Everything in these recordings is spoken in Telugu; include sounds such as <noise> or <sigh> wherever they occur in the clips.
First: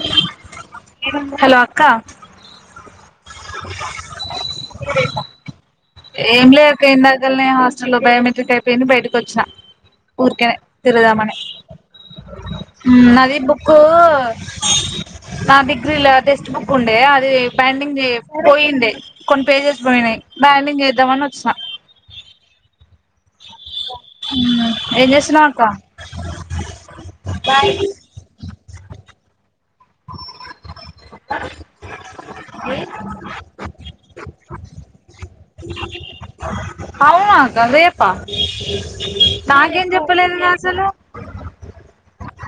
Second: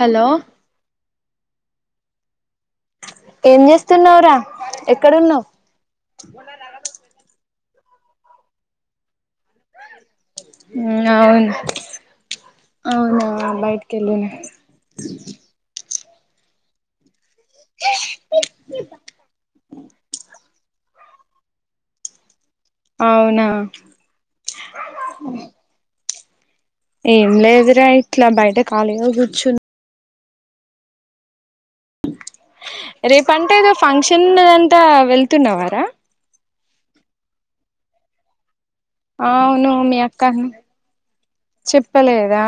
హలో హలో అక్క ఏం చేస్తున్నావురా ఎక్కడున్నావు ఏంలేక ఇందాల కనే ఆస్పట అ బయోమెట్రిక్ అయిపోయింది బయటకు వచ్చినా ఊర్కనే తరుదమణ అవును అది అవునా బుక్ బయటికి వెళ్ళిన నా డిగ్రీల టెక్స్ట్ బుక్ ఉండే అది ప బంగ్ పోయింది కొన్ని పేజెస్ పోయినాయి బ్యాండింగ్ చేద్దామని వచ్చినా అవునా ఏ చేస్తున్నావ్ అక్క ఏంలేదరే యిట్లా బయట ఖాళీగా గుర్చున్న రేపంటే ఏదో ఫంక్షన్ అంతా వెళ్తున్నవారా అవునా కదేపా అవును నాకేం చెప్పలేదు అసలు చపలేదా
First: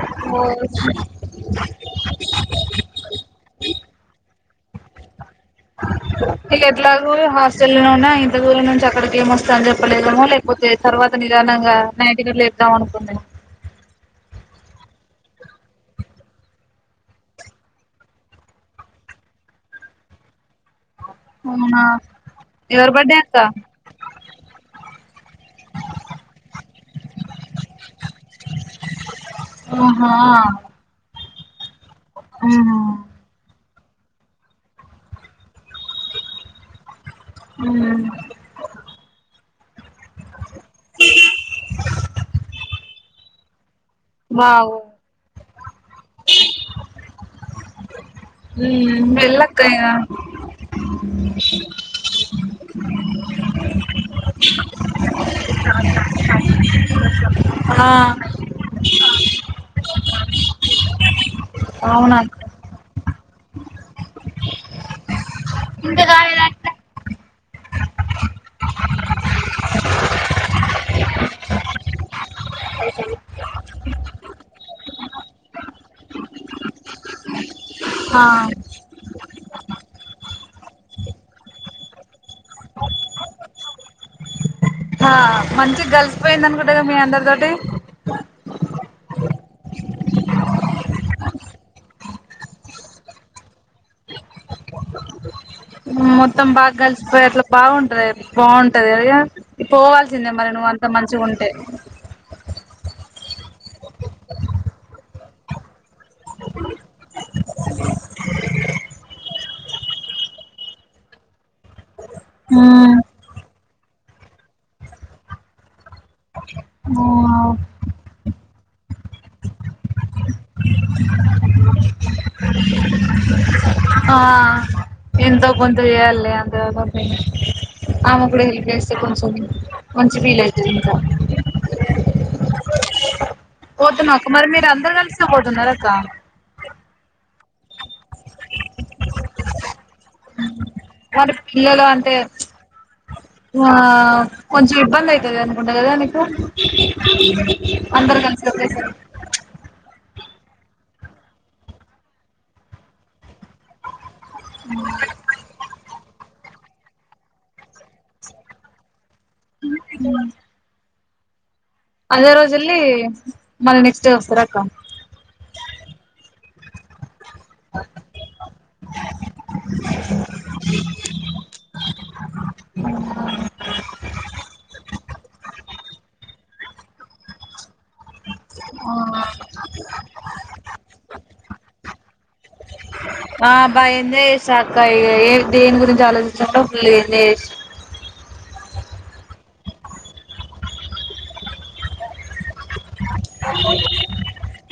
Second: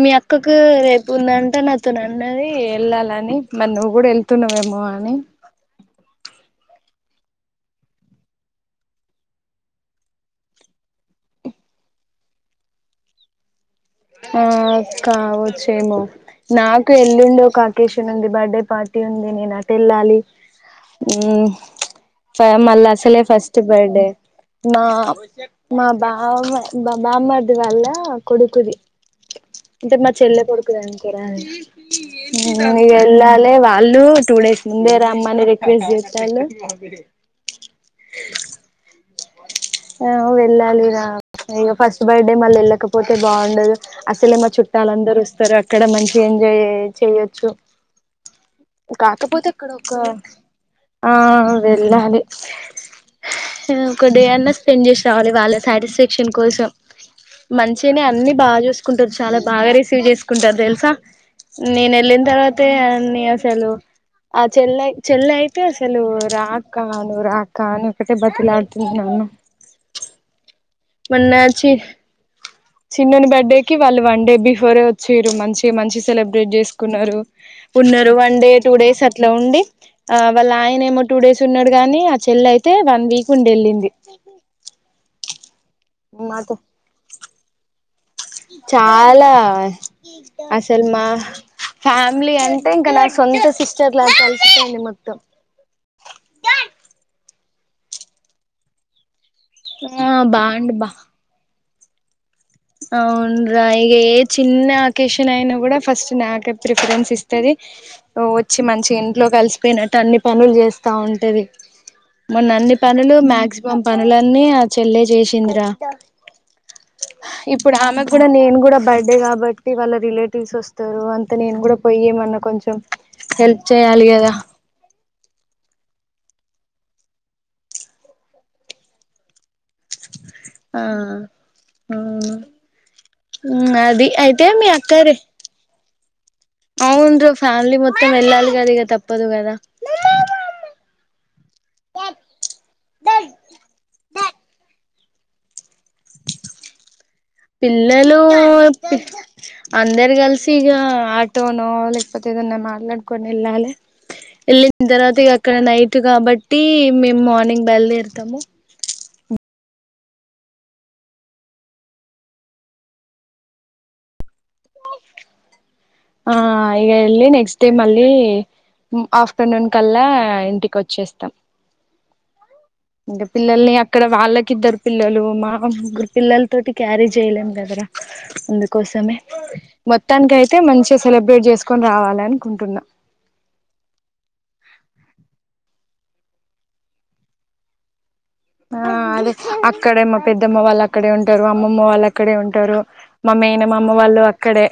మీ అక్కకు రేపు ఉందంటే నాతోను అన్నది ఎల్లాలని మరి నువ్వు కూడా వెళ్తున్నావేమో అని ఇంకా ఎట్లాగ హాస్టల్ నే ఉన్న ఇంత దూరం నుంచి అక్కడికి ఏం వస్తా అని చెప్పలేదేమో లేకపోతే తర్వాత నిదానంగా నైటికిలు లేద్దాం అనుకుంది ఏమో ఆ కావచ్చేమో నాకు ఎల్లుండడి ఒక అకేషన్ ఉంది బర్త్డే పార్టీ ఉంది నేన అటు ఎల్లాలి హ్మ్ అవునా మళ్ళీ ఎవరి బర్డే అసలే అక్క ఫస్ట్ బర్డే నా మా బావ మా బామ్మర్ది వల్ల కొడుకుది ఇంత మా ఆహా చెల్ల కొడుకుద అనికి రా ఉహు మీ ఎలా లేేవా అల్లు టూ డేస్ ముందే రమ్మనే బజ ఆ వెళ్ళాలిరా ఇ ఫస్ట్ బర్త్డే మళ్ళీ వెళ్ళకపోతే బాగుండదు అసల మా వావ్ చుట్టాలుఅందరు వస్తు <unintelligible> అక్కడ మంచి ఎంజాయ్ చేయొచ్చు ఉమ్ కాకపోతే వెళ్ళక్క అక్కడ ఇగ ఒక ఆ వెళ్ళాలి ఒక డే అన్నా స్పెండ్ చేసి రావాలి వాళ్ళ సాటిస్ఫాక్షన్ కోసం ఆ మంచిగానే అన్ని బాగా చూసుకుంటారు చాలా బాగా రిసీవ్ చేసుకుంటారు తెలుసా నేను వెళ్ళిన అవునక్క తర్వాతే నే అసలు ఆ చెల్లా చెల్లాయి తే అసలు ఇంకా కాలేదా రా అక్క? అక్కా నువ్వు రా కానీ ఒకటే బతిలా <unintelligible> మొన్నా చ్చి చిన్నని బర్త్డే కి వాళ్ళు వన్ డే బిఫోరే వచ్చీరు మంచి మంచి సెలబ్రేట్ చేసుకున్నారు ఉన్నరు ఆ వన్ డే టూ డేస్ అ ఇట్లా ఉండి ఆ వాళ్ళ ఆయన ఏమో టూ డేస్ ఉన్నాడు గాని ఆ చెల్లి అయితే వన్ వీక్ ఉండి వెళ్ళింది. ఆ మంచిగా కలిసిపోయింది మాతో అనుకుంట కదా మీ అందరితోటి చాలా అసలు మా ఫ్యా మిలీ అంటే ఇంకా నా సొంత సిస్ మొత్తం బాగా కలిసిపోయిర్లు బాగుంటది బాగుంటదదిగ ఆ పోవాల్సిందే మరి నువ్వు బాగుండు అంత బా మంచిగుంటే అవునురా ఇగ ఏ చిన్న అకేషన్ అయినా కూడా ఫస్ట్ నాకే ప్రిఫరెన్స్ ఇస్తది, ఓ వచ్చి మంచిగ ఇంట్లో కలిసిపోయినట్టు అన్ని పనులు చేస్తా ఉంటది. మొన్న అన్నీ ఉమ్ పనులు మ్యాగ్జి మం పనులన్నీ ఆ చెల్లె చేసిందిరా ఇప్పుడు ఆమెకు గూడా నేను కూడా బడ్ డే కాబట్టి వాళ్ళ రిలేటివ్స్ వస్తారు అంత నేను కూడా పోయేమన్నా కొంచెం హెల్ప్ చేయాలి కదా. త చేయాల్లే అంత పాపం ఆమెక్కూడా హెల్ప్ చేస్తే కొంచెం మంచిదిలేదు ఇంకా ఆ అవును అది పోతున్నావ అక్క అయితే మరి మీరు మీ అందరు కలిసే పోతున్నార అక్క అవునురా ఫ్యామిలీ మొత్తం వెళ్ళాలి కద ఇగ తప్పదు కదా ఆ మరి పిల్లలు అంతే ప్చ్ అ కొంచెం ఇబ్బంది అయితది అన్ ఉండ కదా నీకు అందరు కలిసి ఒకేసారి అందర్ కలిసి ఇగ ఆటోనో లేకపోతే ఏదన్న మాట్లాడుకోని వెల్లాలె వెళ్లిన్ తర్వాత ఇగ అక్కడ నై ట్ కాబట్టి మేము మార్నింగ్ బయల్దేరుతాము మ్మ్ హ్మ్ అదే రోజు వెళ్లి మళ్ళీ నెక్స్ట్ డే వస్తార అక్క ఆ ఇగ అల్లి నెక్ నెక్స్ట్ మల్ల తోటి క్యారీ చేయలేం కదరా అందు కోసమే మొత్తానికిక అయితే మంచించి సెలబ్రేట్ చేసుకొని రావాలి అనుకుంటున్నా ఆ బాగా ఎంజాయ్ చేసా అక్క ఇ ఏ దేని గురించి ఆలోచించకుంటో ఫుల్ ఆ అదే అక్కడే మా పెద్దమ్మ వాళ్ళు అక్కడే ఉంటారు అమ్మమ్మ వాళ్ళుక్క అక్కడే ఉంటారు మామ్మ అయిన మా అమ్మ వాళ్ళు అక్కడే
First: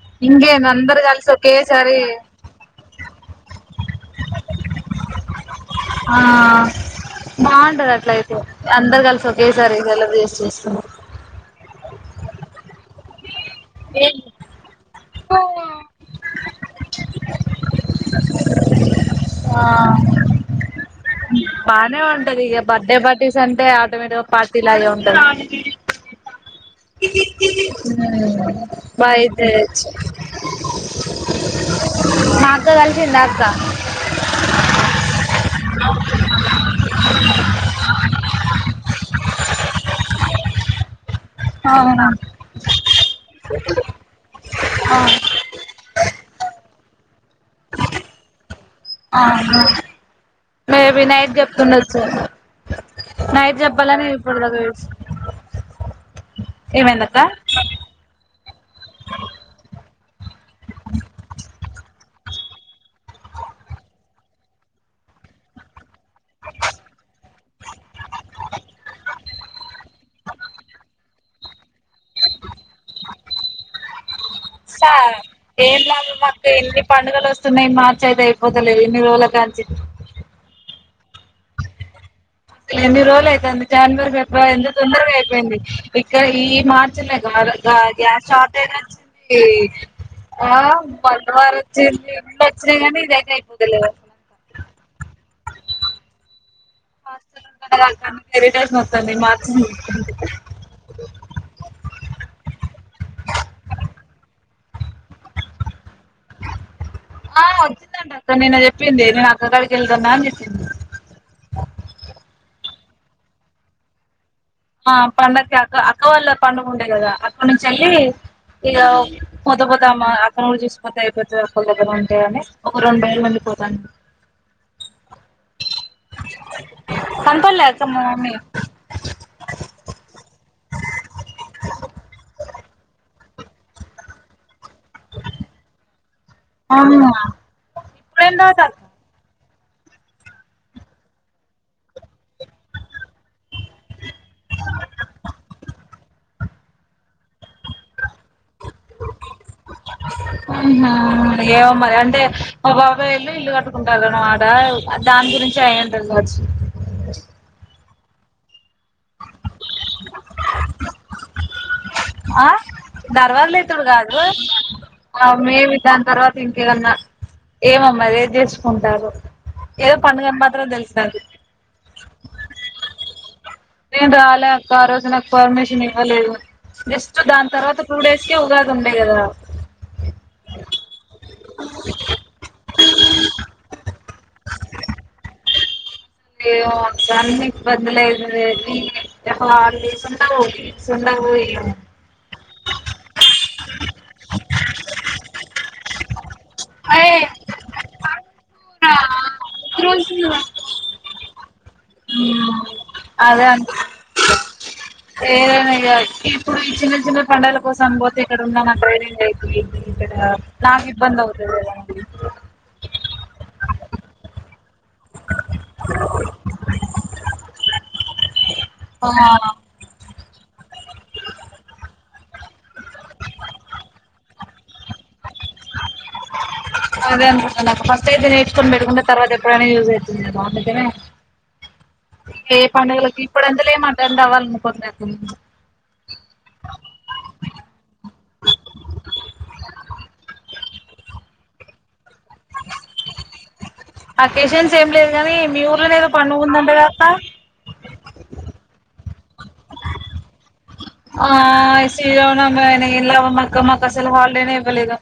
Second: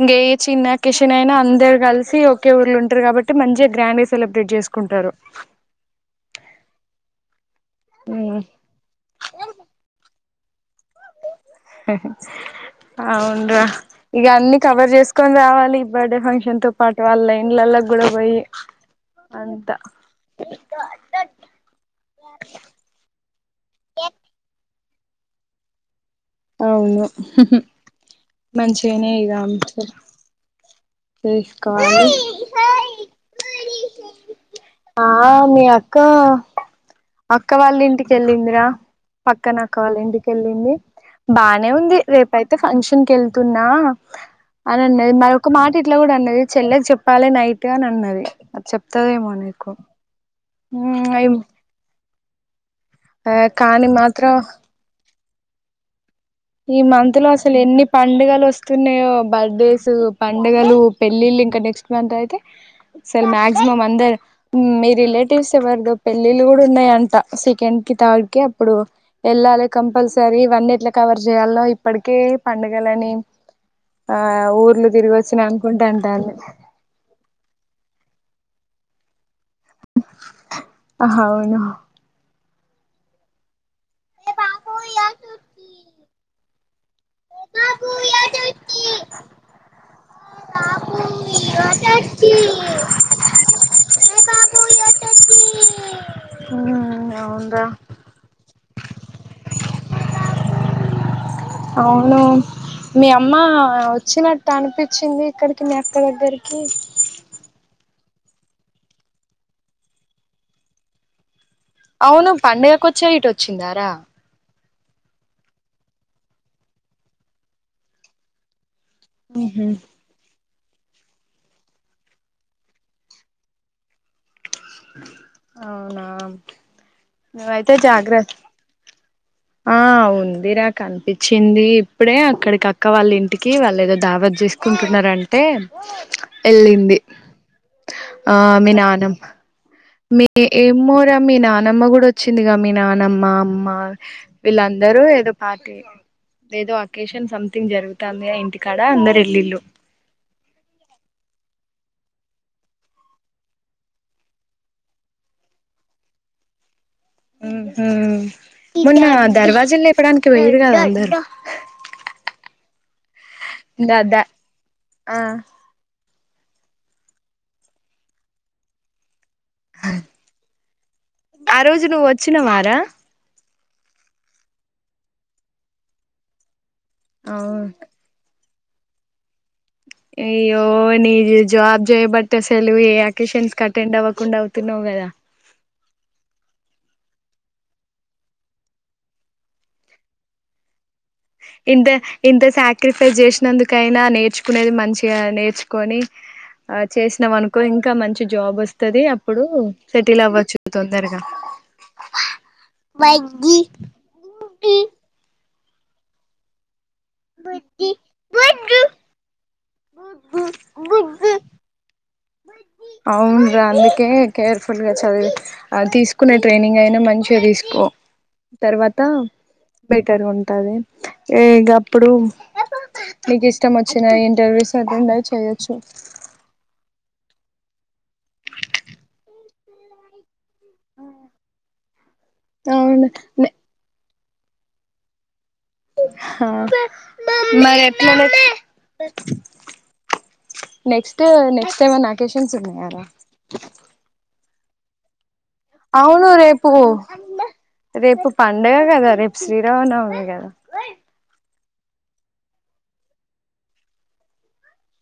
ఇంకే చిన్న ఇంకేంది అందరు కిషన్ కలిసి అయినా అందరు ఒకేసారి కలిసి ఒకే ఊళ్ళు ఉంటారు కాబట్టి మంచిగా గ్రాండ్ సెలబ్రేట్ చేసుకుంటారు ఆ బాగుంటది అట్లయితే అందరు కలిసి ఒకే సారి వ చేస్త <inaudible> అవునురా ఇక అన్ని కవర్ చేసుకొని రావాలి బర్త్డే ఫంక్షన్ తో పాటు వాళ్ళ ఇంలలో కూడా పోయి అంత ఆ బానే ఉంటది ఇక ఇలాగే ఉంటది అవును మంచిగానే బాగా ఈగ అయితే తీసుకోవాలి మా అక్క కలిసిందా అక్క ఆ మీ అక్క అక్క వాళ్ళ ఇంటికి వెళ్ళిందిరా పక్కన అక్క వల్ల ఇంటికి వెళ్ళింది బాగానే ఉంది అవునా రేపు అయితే ఫంక్షన్ వెళ్తున్న అని ఆ అన్నది మరి ఒక మాట ఇట్లా కూడా అన్నది చెల్లే కి చెపు ప్పాలే నైట్గా అని అన్నది అది చెప్తదేమో ఆహా నీకు మేబీ అ నైట్ చెప్తుండొచ్చు నైట్ చేపలే <inaudible> ఈ మంత్ లో అసలు ఎన్ని పండుగలు వస్తున్నాయో బర్త్డేస్ పండుగలు పెళ్ళిళ్ళు ఇంకా నెక్స్ట్ అంత అయితే సార్ మాక్సిమం అందరు మీ రిలేటివ్స్ ఎవరు పెళ్ళిళ్ళ కూడా ఉన్నాయంట సెకండ్ కి థర్డ్ కి అప్పుడు వెళ్ళాలి కంపల్సరీ అన్నీట్ కవర్ చేయాలో ఇప్పటికే పండగలుని ఏం లాల అంటాను మాకు ఎన్ని పండుగలు వస్తున్నాయి మార్చద పోతలేదు ఇన్ని రోజుల కంచి ఆహా అవును ఎన్ని రోజులు అవుతుంది జనవరి ఫిబ్రవరీ ఎంత తొందరగా అయిపోయింది ఇక్క ఈ మార్చి యి గ్యాస్ షార్టేజ్ వచ్చింది ఆ వంద వారు వచ్చింది ఇం వచ్చినాయి కానీ ఇదిగ అయిపోతులేదుస అవున్రా <inaudible> విలేజ్ మొత్తాన్ని నాశనం చే <unintelligible> సి పొండిగా అవును మీ అమ్మ వచ్చినట్టు అనిపించింది ఇక్కడికి మా అక్క దగ్గరికి ఆ వచ్చిందండి అక్క నిన్న చెప్పింది నేను అక్క కాడికి వెళ్తున్నా అని చెప్పింది అవును పండగకు వచ్చే ఇటు వచ్చిందా రా ఆ పండక్కి అక్క అక్క వాళ్ళ పండుగ ఉండే కదా అక్కనుంచి ఎళ్లి ఇక పద ఉహు పద మ అక్క వాళ్ళు చూసిపోతే అయిపోతది ఒకల దగ్గర ఉంటే అని ఒక రెండు ఏళ్ళు ఉండి పోతాండ అవునా నువ్వు కనపడలే అయితే అక్క మా జాగ్రత్త మమ్మీ ఆ వుందిరా ఆ కనిపి వచ్చింది ఇప్పుడే అక్కడికి అక్ అక్క వాళ్ళ ఇంటికి వాళ్ళు ఏదో దావత్ చేస్ కుంటున్నారంటే వెళ్ళింది అవునా ఆ ఇప్పుడేం మీ తాగుతారు నాన్నం మీ ఏమోరా మీ నానమ్మ కూడా వచ్చిందిగా మీ నానమ్మ అమ్మ వీళ్ళందరూ ఏదో పార్టీ ఏదో వెకేషన్ సంథింగ్ జరుగుతుంది ఆ ఇంటికాడ అందరు వెల్లిళ్ళు ఆహా ఏమో మరి అంటే మా బాబాయి వాళ్ళు ఇల్లు కట్టుకుంటారు కదా ఆడ దాని గురించి అయ్యుంటాది కావచ్చు ఉహు మొన్న దర్వాజులు లేపడానికి పోయిర్రు కద అందరు అ దర్వాజులెత్తుడు ద కాదు ద మే ఆ అమ్మెవి దాని తర్వాత ఇంకేమన్నా ఏమమ్మ ఏది చేసుకుంటారొ ఏదో పండగని మాత్రం తెలుసు నాకి వచ్చినవా రా నేను రాలే అక్క ఆరోజు నాకు పర్మిషన్ ఇవ్వలేదు జస్ట్ దాని అవును తర్వాత టూ డేస్ ఇంకే ఉగాది ఉండే కదా అయ్యో నిది జాబ్ జయ బట్టే సర్ నువ్వే ఏ ఆకేషన్స్ కీ అటెండ్ అవ్వకుండా అవుతున్నావు కదా ఏమె అక్క ఇబ్బంది లేదు లే గాని <inaudible> ఇంత ఇంత సాక్రిఫైస్ చేసినందుకైనా నేర్చుకునేది మంచిగా నేర్చుకొని ఆ చేసినాం అనుకో ఇంకా మంచి జాబ్ వస్తుంది అప్పుడు సెటిల్ అవ్వచ్చు తొందరగా మ్మ్ అదంత్ ఏమి ఇప్పుడు పిలిచిన ఇంకా పండగల కోసం పోతే ఇక్కడ ఉండన అ <inaudible> నాకు ఇబ్బందవుతది కదా అ అవునురా అందుకే కేర్ఫుల్ గా చదివి ఆ తీసుకునే ట్రైనింగ్ అయినా మంచిగా తీస్ ఓ తర్వాత ఆ బెట్ ర్ ఉంటది ఇ గప్పుడు మీకు ఇష్టం వచ్చిన ఇంటర్వ్యూస్ చదివిందే చేయచ్చు నాకు ఫస్ట అయితే నేర్చుకుని పెట్టుకుంటె తర్వాత ఎప్పుడైనా యూజ్ అయితుంది కదా నిజమే ఏ పండుగలకీ అవును ఇప్పుడంతల ఏం అద్ అవ్వాలనుకుంట లే అక్క హ మరి ఎట్ల నెక్స్ట్ నెక్స్ట్ నెక్స్ట్ టైమన్నా అకేషన్ ఉన్నాయరా స్ ఏమ్ లేవు కానీ అవును రేపు రేపు పండుగ కదా రేపు శ్రీరామనవమి కదా శ్రీరామ నవమి అయిన ఏం లాభమక్క మాకసలు హల్డేనే ఇవ్వలేదు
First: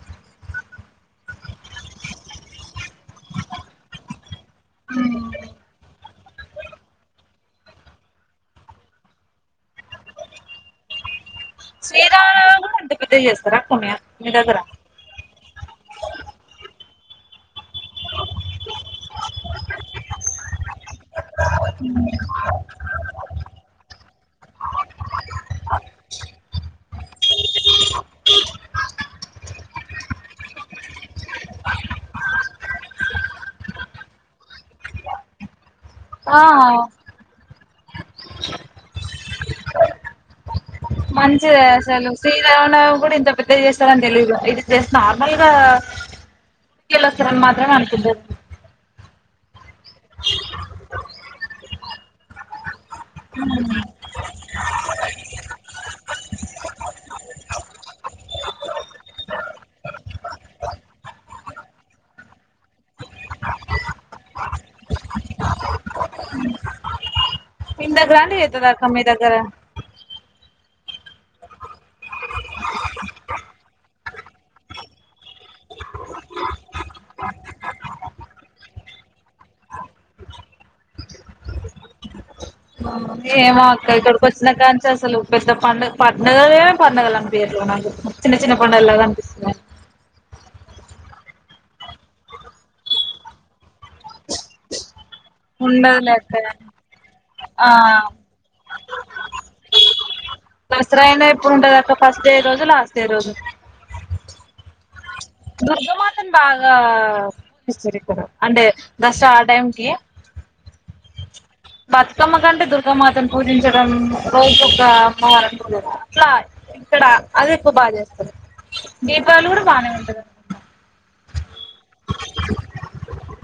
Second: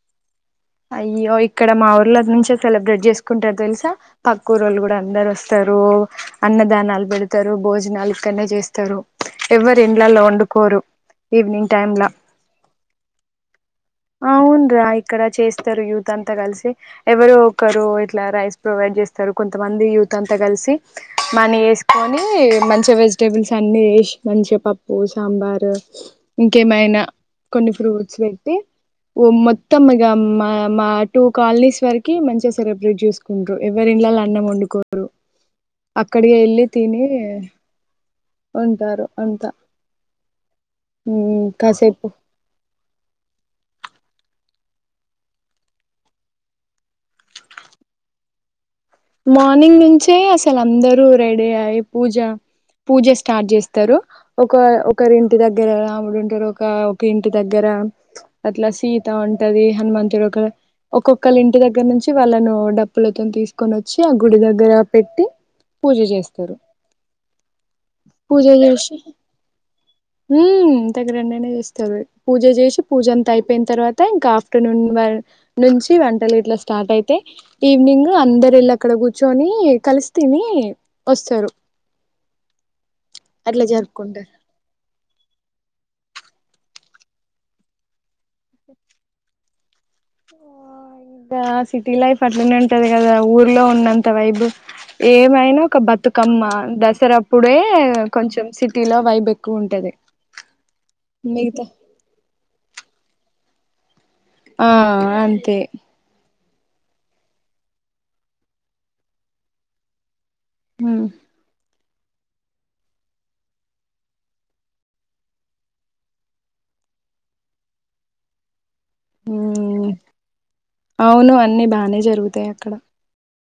అయ్యో ఇక్కడ మా ఊర్ల నుంచి సెలబ్రేట్ చేసుకుంటారు తెలుసా పక్కు ఊరోళ్ళు కూడా అందరు వస్తారు అన్నదానాలు పెడతారు భోజనాలు ఇక్కడనే చేస్తారు ఎవరు ఇండ్లలో వండుకోరు ఈవినింగ్ టైమ్ లా శ్రీరామ నవమి కూడా అంత పెద్ద చేస్తారా అక్క మీ దగ్గర అవును రా ఇక్కడ చేస్తారు యూత్ అంతా కలిసి ఎవరు ఒకరు ఇట్లా రైస్ ప్రొవైడ్ చేస్తారు కొంతమంది యూత్ అంతా కలిసి మనీ వేసుకొని మంచిగ వెజిటేబుల్స్ అన్ని వేసి మంచిగా పప్పు సాంబారు ఇంకేమైనా కొన్ని ఫ్రూట్స్ పెట్టి ఊరు మొత్తం ఇగ మా మా టూ కాలనీస్ వరకి మంచిగా సెలబ్రేట్ చేసుకుంటారు ఎవరి ఇళ్ళలో అన్నం వండుకోరు అక్కడే ఆ ఎల్లి తిని ఉంటారు అంత మంచిదే అసలు శ్రీరామనవమి కూడా ఇంత పెద్దగ చేస్తారని తెలియ ఇది జస్ట్ నార్మల్ గా చేస్తారని మాత్రమే అనుకుంటన మ మార్నింగ్ నుంచే అసలు అందరూ రెడీ అయ్ పూజ పూజ స్టార్ట్ చేస్తారు ఒక ఒకరి ఇంటి దగ్గర రాముడు ఉంటాడు ఒక ఒక ఇంటి దగ్గర అట్లా సీత ఉంటది హనుమంతుడు ఒక ఒక్కొక్కల్లింటి ఇంటి దగ్గర నుంచి వాళ్ళను డబ్ప్పులతోతీ క్కొని వచ్చి ఆ గుడి దగ్గర పెట్టి పూజ చేస్తారు ఇంత గ్రాండ్ పూజ చేతదా అక్క చేసి మీ దగ్గర ఉమ్ ర గ్రాండ్ గ నే చేస్తారు పూజ చేసి పూజ అంత అయిపోయిన తర్వాత ఇంకా ఆఫ్టర్నూన్ నుంచి వంటలు ఇట్లా స్టార్ట్ అయితాయి ఈవినింగ్ అందరు వెళ్ళక్కడ కూర్చొని, కలిసి తిని వస్తరు. ఏమో అక్క ఇక్కడికి వచ్చినా కాంచసలు పెద్ద పండగ పన్ డగయేం పండగలంపియట్లె నాకు చిన్న చిన్న పండగల్లాగ అన్నిపిస్తున్ ఇగా సిటీ లైఫ్ అట్లానే ఉంటది కదా, ఊర్లో ఉన్నంత్ త వైబ్ ఏమైనా ఒక ఉండదులే అక్క బతుకమ్మ దసరా అప్పుడే ఆ కొంచెం సిటీలో వైబెక్కుఉంటది. దసరా అయినా ఎప్పుడు మిగతా ఉంటది అక్క ఫస్ట్ డే రోజు లాస్ట్ డే రోజు ఆ అంతే అన్ బాగా పూజిస్తరిక్కడ, అంటే దసరా ఆ టైంకి హ్మ్ బతుకమ్మ కంటే దుర్గామాతను పూజించడం రోజు ఒక్క అమ్మవారట్ల, అట్లా ఇక్కడ అదేక్కువ బాగ చేస్తరు. హ్మ్ అవును అన్ని బానే జరుగుతయక్కడ.